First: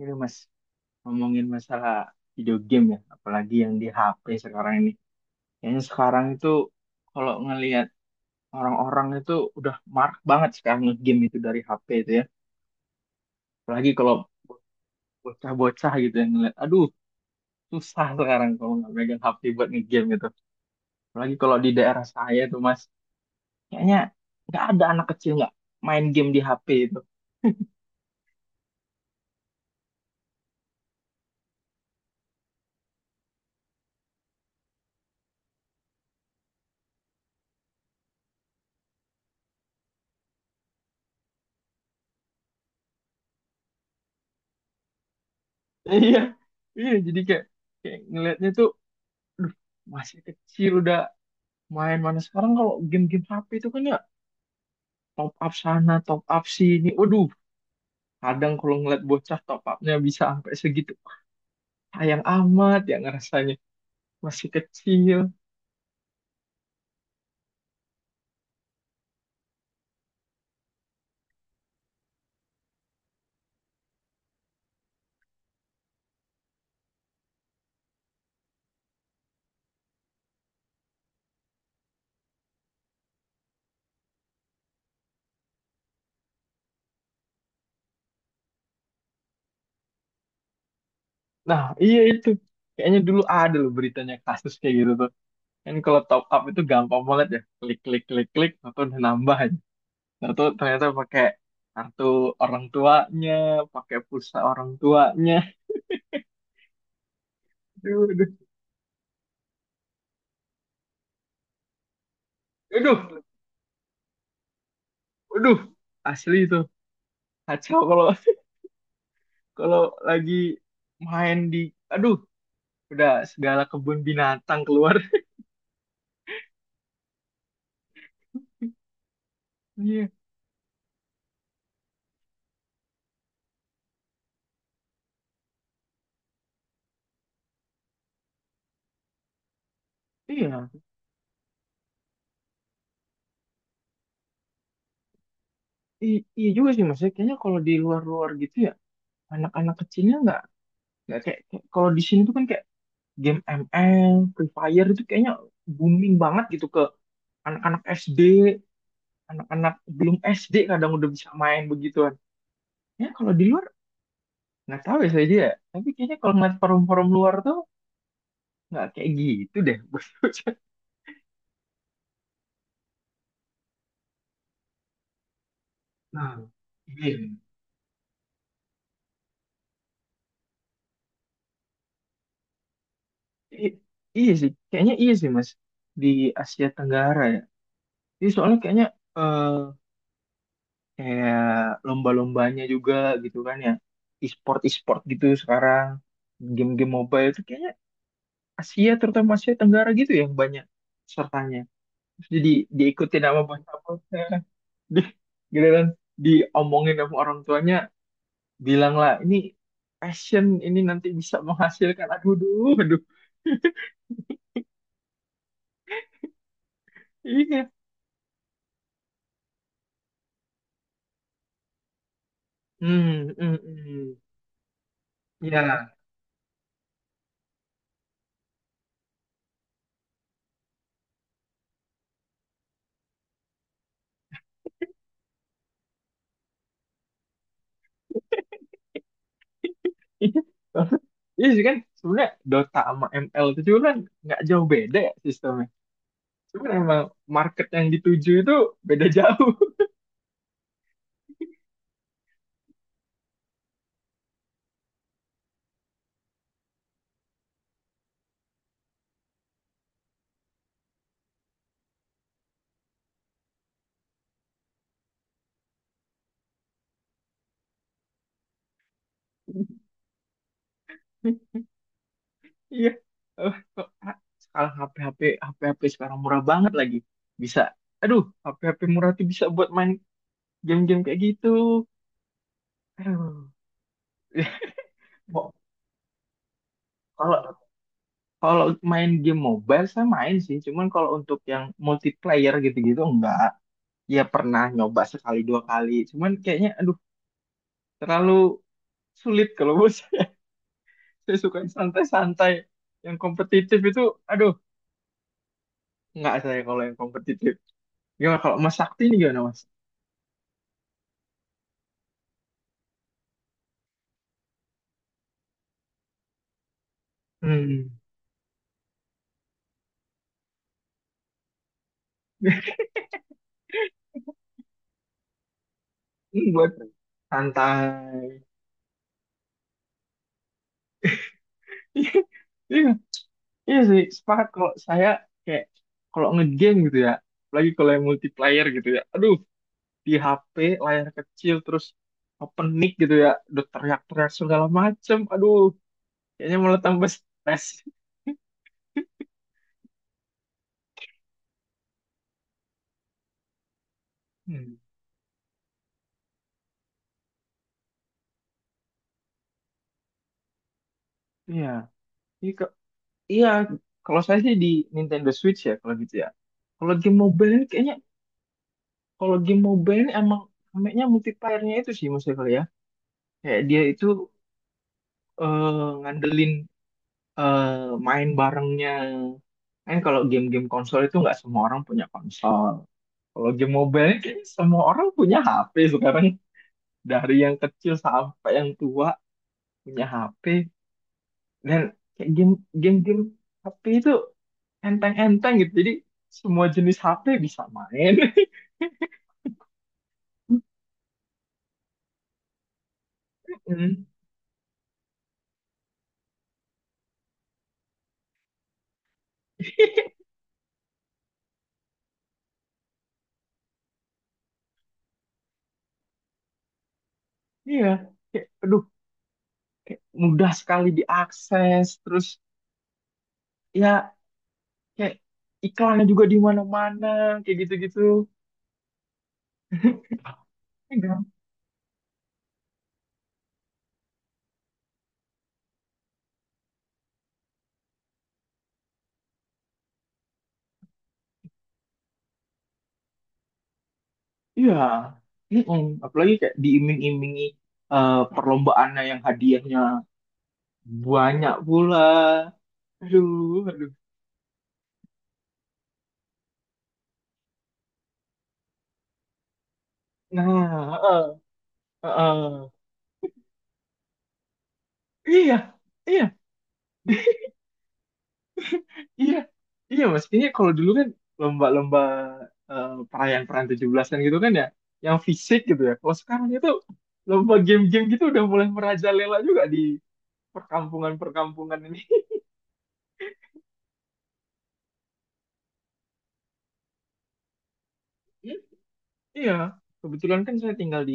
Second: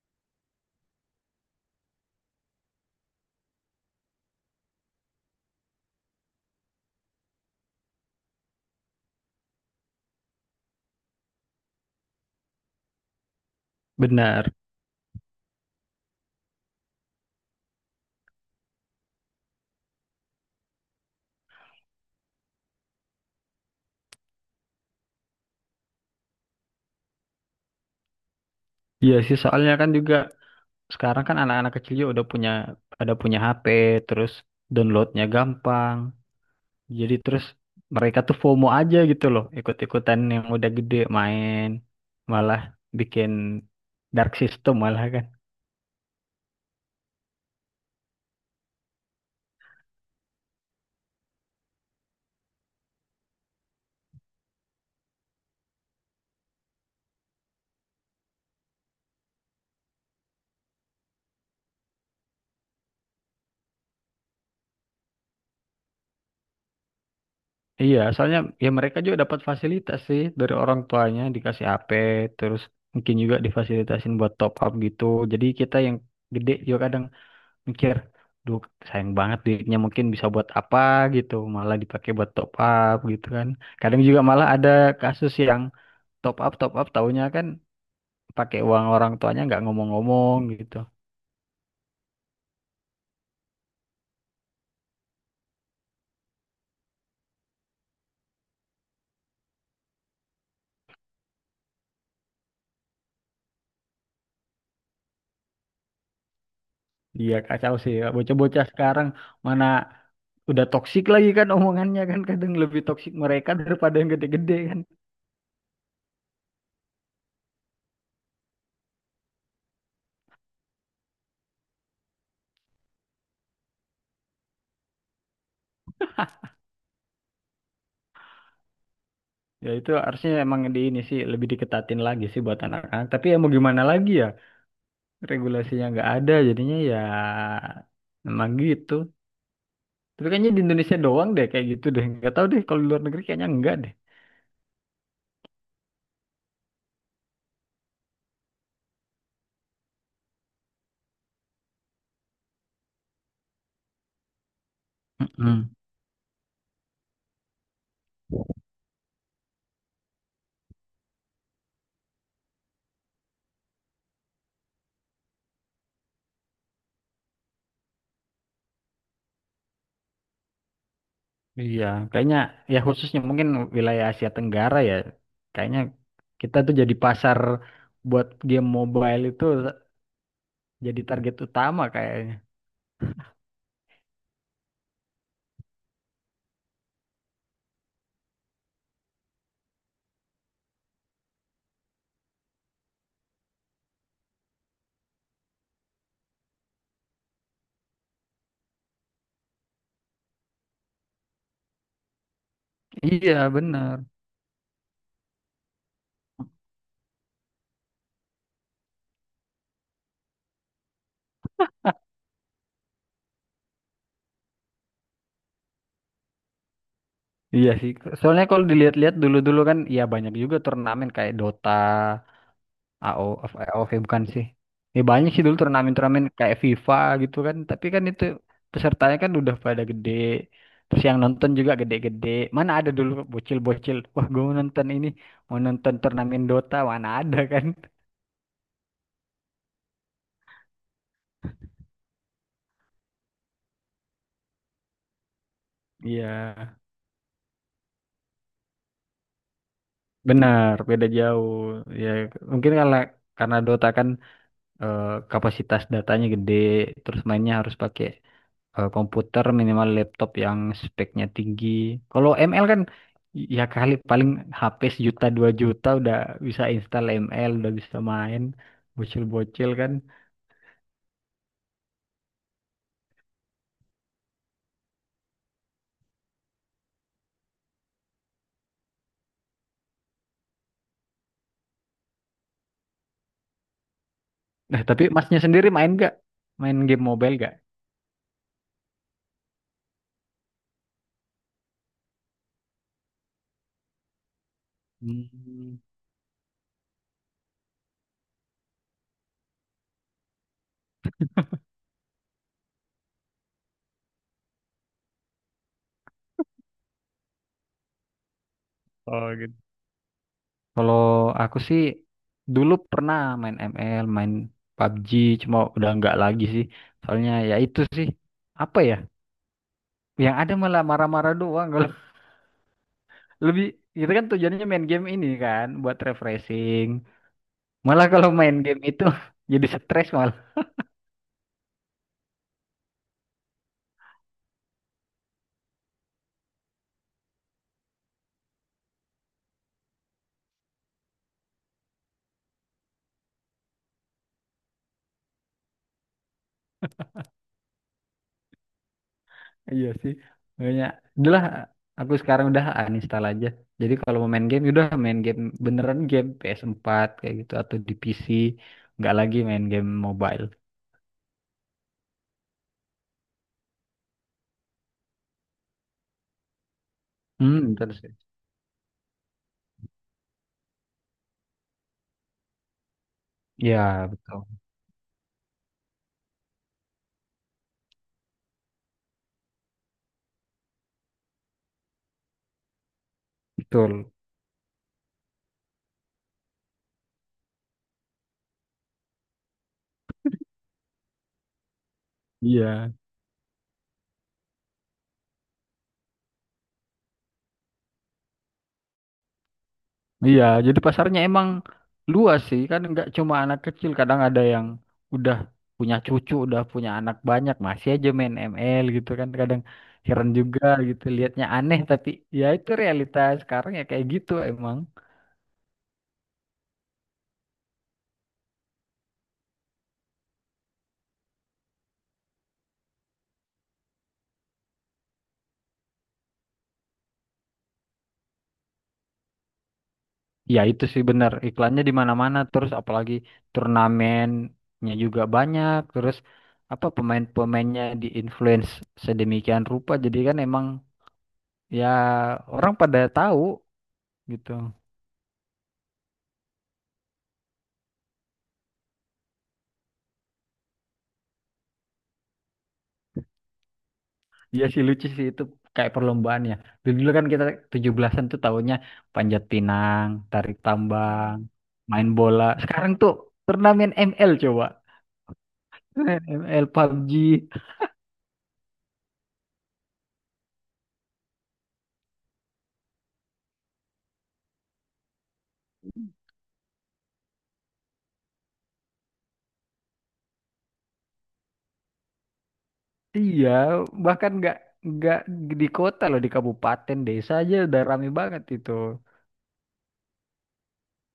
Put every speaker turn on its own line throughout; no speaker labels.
Ini Mas, ngomongin masalah video game ya, apalagi yang di HP sekarang ini. Kayaknya sekarang itu kalau ngelihat orang-orang itu udah marak banget sekarang nge-game itu dari HP itu ya. Apalagi kalau
Benar.
bocah-bocah gitu yang ngeliat, aduh, susah sekarang kalau nggak megang HP buat nge-game gitu. Apalagi kalau di daerah saya tuh Mas, kayaknya nggak ada anak kecil nggak main game di HP itu.
Iya sih, soalnya kan juga sekarang kan anak-anak kecil juga udah punya ada punya HP, terus downloadnya gampang. Jadi terus mereka tuh FOMO aja gitu loh, ikut-ikutan yang udah gede main, malah bikin dark system malah kan.
Iya, iya jadi kayak, ngelihatnya tuh, aduh, masih kecil udah main. Mana sekarang kalau game-game HP itu kan ya, top up sana, top up sini. Waduh, kadang kalau ngeliat bocah top upnya bisa sampai segitu. Sayang amat ya ngerasanya. Masih kecil.
Iya, soalnya ya mereka juga dapat fasilitas sih dari orang tuanya dikasih HP, terus mungkin juga difasilitasin buat top up gitu. Jadi kita yang gede juga kadang mikir duh sayang banget duitnya mungkin bisa buat apa gitu malah dipakai buat top up gitu kan. Kadang juga malah ada kasus yang top up taunya kan pakai uang orang tuanya nggak ngomong-ngomong gitu.
Nah, iya itu. Kayaknya dulu ada loh beritanya kasus kayak gitu tuh. Kan kalau top up itu gampang banget ya. Klik, klik, klik, klik. Atau udah nambah aja. Nah, ternyata pakai kartu orang tuanya, pakai pulsa orang tuanya.
Iya kacau sih
Aduh,
ya.
aduh,
Bocah-bocah sekarang, mana udah toksik lagi kan, omongannya kan kadang lebih toksik
aduh,
mereka daripada yang gede-gede kan.
aduh. Asli itu. Kacau kalau kalau lagi main di, aduh, udah segala kebun binatang keluar.
Ya itu
Iya,
harusnya emang di ini sih lebih diketatin lagi sih buat anak-anak, tapi ya mau gimana lagi ya, regulasinya nggak ada jadinya, ya emang gitu. Tapi kayaknya di
iya.
Indonesia doang deh kayak gitu deh. Nggak tahu deh, kalau di luar negeri kayaknya enggak deh.
Iya juga sih mas ya, kayaknya kalau di luar-luar gitu ya, anak-anak kecilnya nggak, kayak, kalau di sini tuh kan kayak game ML Free Fire itu kayaknya
Mm-mm.
booming banget gitu ke anak-anak SD. Anak-anak belum SD kadang udah bisa main begituan. Ya kalau di luar nggak tahu ya saya dia, tapi kayaknya kalau ngeliat forum-forum luar tuh nggak kayak gitu deh. Bos,
Iya, kayaknya ya khususnya mungkin wilayah Asia Tenggara ya. Kayaknya
nah
kita tuh jadi
iya.
pasar buat game mobile itu, jadi target utama kayaknya.
I- iya sih, kayaknya iya sih Mas, di Asia Tenggara ya. Jadi soalnya kayaknya eh kayak lomba-lombanya juga gitu kan ya, e-sport e-sport gitu sekarang, game-game mobile itu kayaknya Asia, terutama Asia Tenggara gitu ya, yang banyak pesertanya. Terus jadi diikutin
Iya,
sama bocah.
benar.
Di gitu kan, diomongin sama orang tuanya, bilanglah ini passion ini nanti bisa menghasilkan, aduh, aduh, aduh. Iya.
Iya sih. Soalnya kalau dilihat-lihat dulu-dulu kan ya banyak juga turnamen kayak Dota, AO
Hmm,
of
hmm, hmm.
AOV
Hmm.
bukan sih. Ya banyak sih dulu
Ya.
turnamen-turnamen kayak FIFA gitu kan, tapi kan itu pesertanya kan udah pada gede. Terus yang nonton juga gede-gede. Mana ada dulu bocil-bocil, wah gue mau nonton ini, mau nonton turnamen Dota, mana ada kan.
Iya. Iya sih, kan sebenarnya Dota sama ML itu juga kan nggak jauh beda ya sistemnya.
Iya,
Cuman emang market yang dituju itu beda jauh.
benar, beda jauh. Ya mungkin karena Dota kan, eh, kapasitas datanya gede, terus mainnya harus pakai komputer, minimal laptop yang speknya tinggi. Kalau ML kan ya kali paling HP sejuta dua juta udah bisa install ML, udah bisa main bocil-bocil kan.
Iya. Eh, kok, ah, Sekarang HP-HP sekarang murah banget lagi. Bisa. Aduh, HP-HP murah tuh bisa buat main game-game kayak gitu. Aduh.
Nah, tapi masnya
mo-
sendiri main gak? Main game mobile
Kalau
gak?
kalau main game mobile saya main sih. Cuman kalau untuk yang multiplayer gitu-gitu enggak. Ya pernah nyoba sekali dua
Hmm.
kali. Cuman kayaknya aduh, terlalu sulit kalau buat saya. Saya suka yang santai-santai. Yang kompetitif itu, aduh, nggak saya kalau yang kompetitif. Gimana kalau Mas Sakti ini
Oh
gimana
gitu.
Mas?
Kalau aku sih dulu pernah main ML, main PUBG, cuma udah nggak lagi sih. Soalnya ya itu
Hmm.
sih, apa ya? Yang ada malah marah-marah doang. Lebih, itu kan tujuannya main game ini kan buat
Ini buat
refreshing. Malah kalau
santai.
main game itu jadi stres malah.
Iya, iya iya sih, sepakat kalau saya kayak kalau ngegame gitu ya, apalagi kalau yang multiplayer gitu ya. Aduh, di HP layar kecil, terus open mic gitu ya, udah teriak-teriak segala macem. Aduh, kayaknya malah tambah stres.
Iya sih. Makanya udahlah, aku sekarang udah uninstall aja. Jadi kalau mau main game
Hmm,
udah main game beneran, game PS4 kayak gitu atau di PC, nggak lagi main game mobile.
iya. Ini, iya, kalau saya sih di Nintendo Switch ya kalau gitu ya. Kalau game mobile ini
Hmm,
kayaknya,
terus.
kalau game mobile ini emang kayaknya multiplayer-nya itu sih maksudnya kali ya. Kayak dia itu
Ya, betul.
eh, ngandelin eh, main barengnya. Kan kalau game-game konsol itu nggak semua orang punya konsol. Kalau game mobile
Betul.
ini kayaknya semua orang punya HP sekarang. Dari yang kecil sampai yang tua punya HP. Dan kayak
Iya.
game-game HP itu enteng-enteng gitu, jadi semua jenis HP bisa main.
Iya, jadi pasarnya emang luas sih, kan nggak cuma anak kecil,
Mm.
kadang ada yang udah punya cucu, udah punya anak banyak, masih aja main ML gitu kan, kadang heran juga gitu, liatnya aneh, tapi ya itu realitas sekarang ya kayak gitu emang.
Iya, kayak, aduh, mudah sekali diakses, terus ya kayak iklannya juga di mana-mana, kayak gitu-gitu.
Ya itu sih
Iya,
bener, iklannya di mana-mana, terus apalagi turnamennya juga banyak, terus apa pemain-pemainnya di-influence sedemikian rupa, jadi kan emang ya orang pada tahu gitu.
iya. Mm-mm. Apalagi kayak diiming-imingi perlombaannya yang hadiahnya banyak pula. Aduh, aduh.
Iya sih lucu sih itu, kayak perlombaan ya. Dulu kan kita 17-an tuh tahunnya panjat pinang, tarik
Nah,
tambang,
eh, eh,
Main bola.
eh.
Sekarang tuh turnamen ML coba.
Iya, iya.
ML PUBG.
Iya, iya mas. Ini kalau dulu kan lomba-lomba, perayaan-perayaan 17-an gitu kan ya, yang fisik gitu ya. Kalau sekarang itu lomba game-game gitu udah mulai merajalela juga di perkampungan-perkampungan ini.
Iya, bahkan nggak di kota loh, di kabupaten desa aja udah rame banget
Hmm,
itu.
iya, kebetulan kan saya tinggal di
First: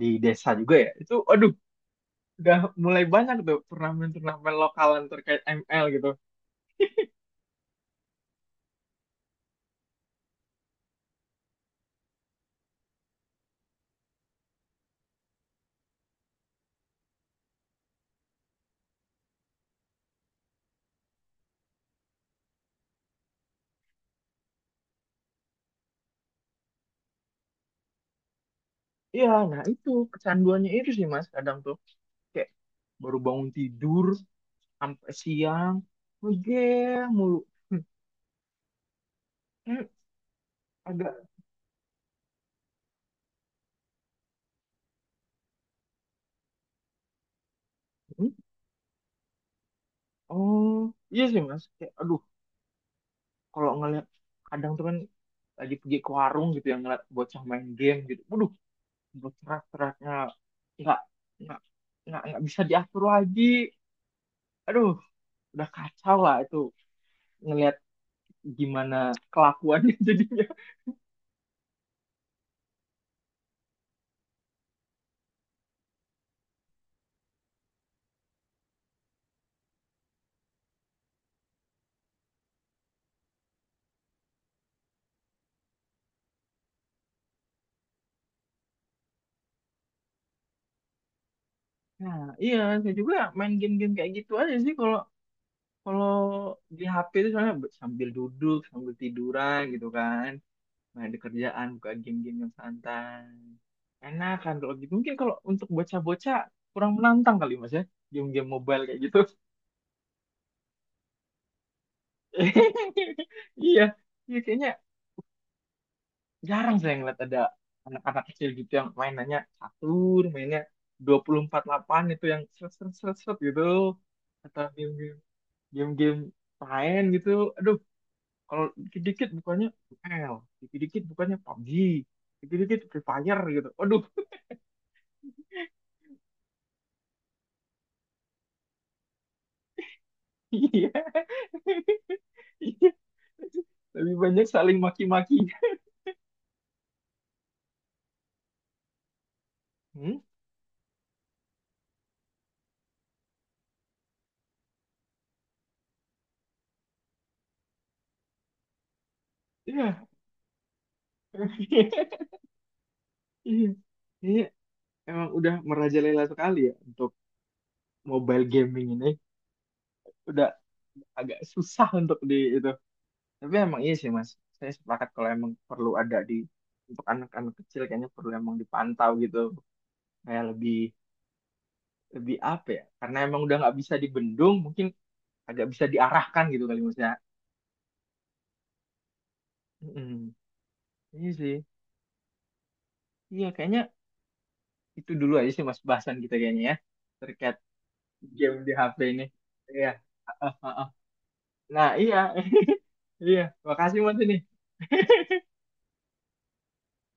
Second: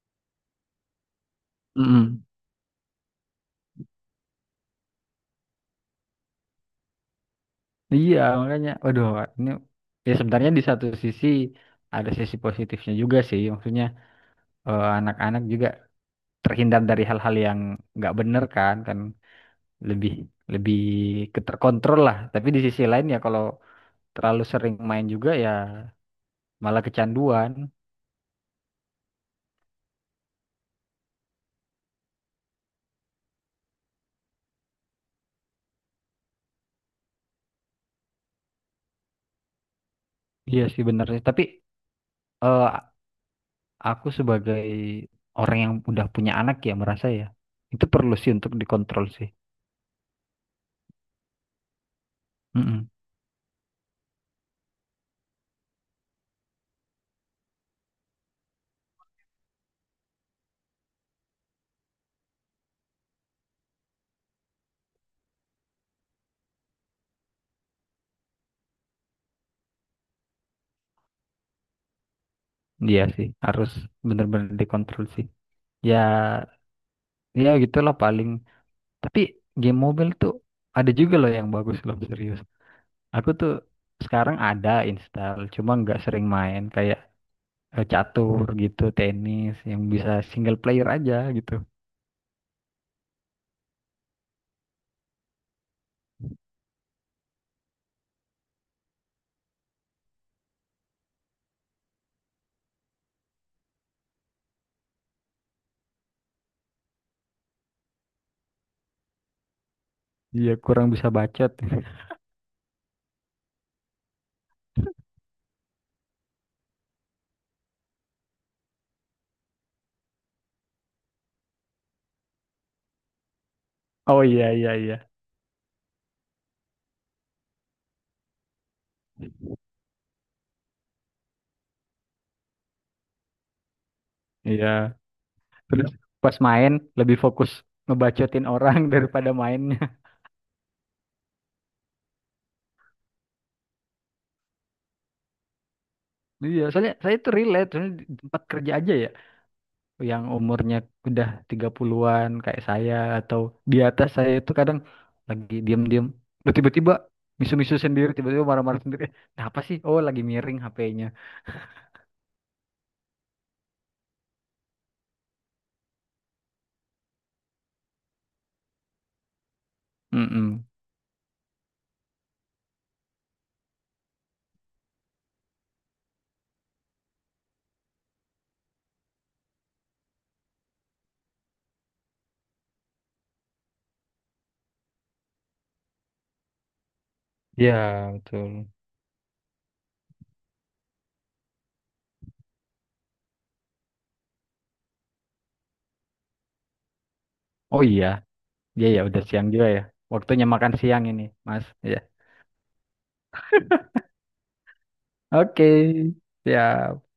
desa juga ya. Itu, aduh,
Mm-mm.
udah mulai banyak tuh turnamen-turnamen lokalan terkait ML gitu.
Iya, makanya waduh, ini ya sebenarnya di satu sisi ada sisi positifnya juga sih. Maksudnya anak-anak juga terhindar dari hal-hal yang nggak bener kan kan lebih lebih keterkontrol lah, tapi di sisi lain ya kalau terlalu sering main juga ya malah kecanduan.
Iya, nah itu kecanduannya itu sih mas. Kadang tuh kayak baru bangun tidur sampai siang, game, mulu.
Iya sih benar sih,
Agak,
tapi eh, aku sebagai orang yang udah punya anak ya merasa ya itu perlu
hmm?
sih untuk dikontrol sih.
Oh, iya sih mas, kayak aduh,
Mm-mm.
kalau ngeliat, kadang tuh kan lagi pergi ke warung gitu yang ngeliat bocah main game gitu, waduh, bercerak-ceraknya nggak nggak, bisa diatur lagi. Aduh, udah kacau lah itu, ngeliat gimana kelakuannya jadinya.
Iya sih, harus benar-benar dikontrol sih ya ya gitulah paling, tapi game mobile tuh ada juga loh yang bagus loh, serius. Aku tuh sekarang ada install, cuma nggak sering main, kayak catur gitu, tenis yang bisa single player aja gitu.
Nah, iya, saya juga main game-game kayak gitu aja sih kalau kalau di HP itu, soalnya sambil duduk sambil tiduran gitu kan, main di kerjaan buka game-game yang santai, enak kan kalau gitu. Mungkin kalau untuk bocah-bocah kurang menantang kali mas ya, game-game mobile kayak gitu.
Iya, kurang bisa bacot.
Iya, iya kayaknya jarang saya ngeliat ada anak-anak kecil gitu yang mainannya catur, mainnya dua puluh empat delapan itu, yang seret seret seret seret gitu,
Oh iya
atau
iya iya.
game-game, game-game lain gitu. Aduh, kalau dikit-dikit bukannya ML, dikit-dikit bukannya PUBG, dikit-dikit Free Fire gitu, aduh.
Iya. Terus pas main lebih fokus ngebacotin orang daripada mainnya.
Iya. Iya. Lebih banyak saling maki-maki.
Iya, soalnya saya itu relate, soalnya di tempat kerja aja ya,
Hmm?
yang umurnya udah 30-an kayak saya atau di atas saya, itu kadang lagi diem-diem, loh, tiba-tiba misu-misu sendiri, tiba-tiba marah-marah sendiri. Eh, kenapa sih? Oh,
Iya.
lagi miring HP-nya.
Iya. Ini emang udah merajalela sekali ya untuk mobile gaming ini. Udah
Mm-mm.
agak susah untuk di itu. Tapi emang iya sih Mas. Saya sepakat kalau emang perlu ada di, untuk anak-anak kecil kayaknya perlu emang dipantau gitu. Kayak lebih, lebih apa ya? Karena emang udah nggak bisa dibendung, mungkin agak bisa diarahkan gitu kali Mas ya.
Iya, betul.
Mm-mm. Iya sih. Iya, kayaknya itu dulu aja sih mas bahasan kita kayaknya ya, terkait
Oh iya,
game di
iya
HP
ya udah
ini,
siang juga ya.
iya. Ah,
Waktunya
ah, ah,
makan
ah.
siang ini, Mas.
Nah
Ya.
iya. Iya, makasih mas ini.
Oke, siap.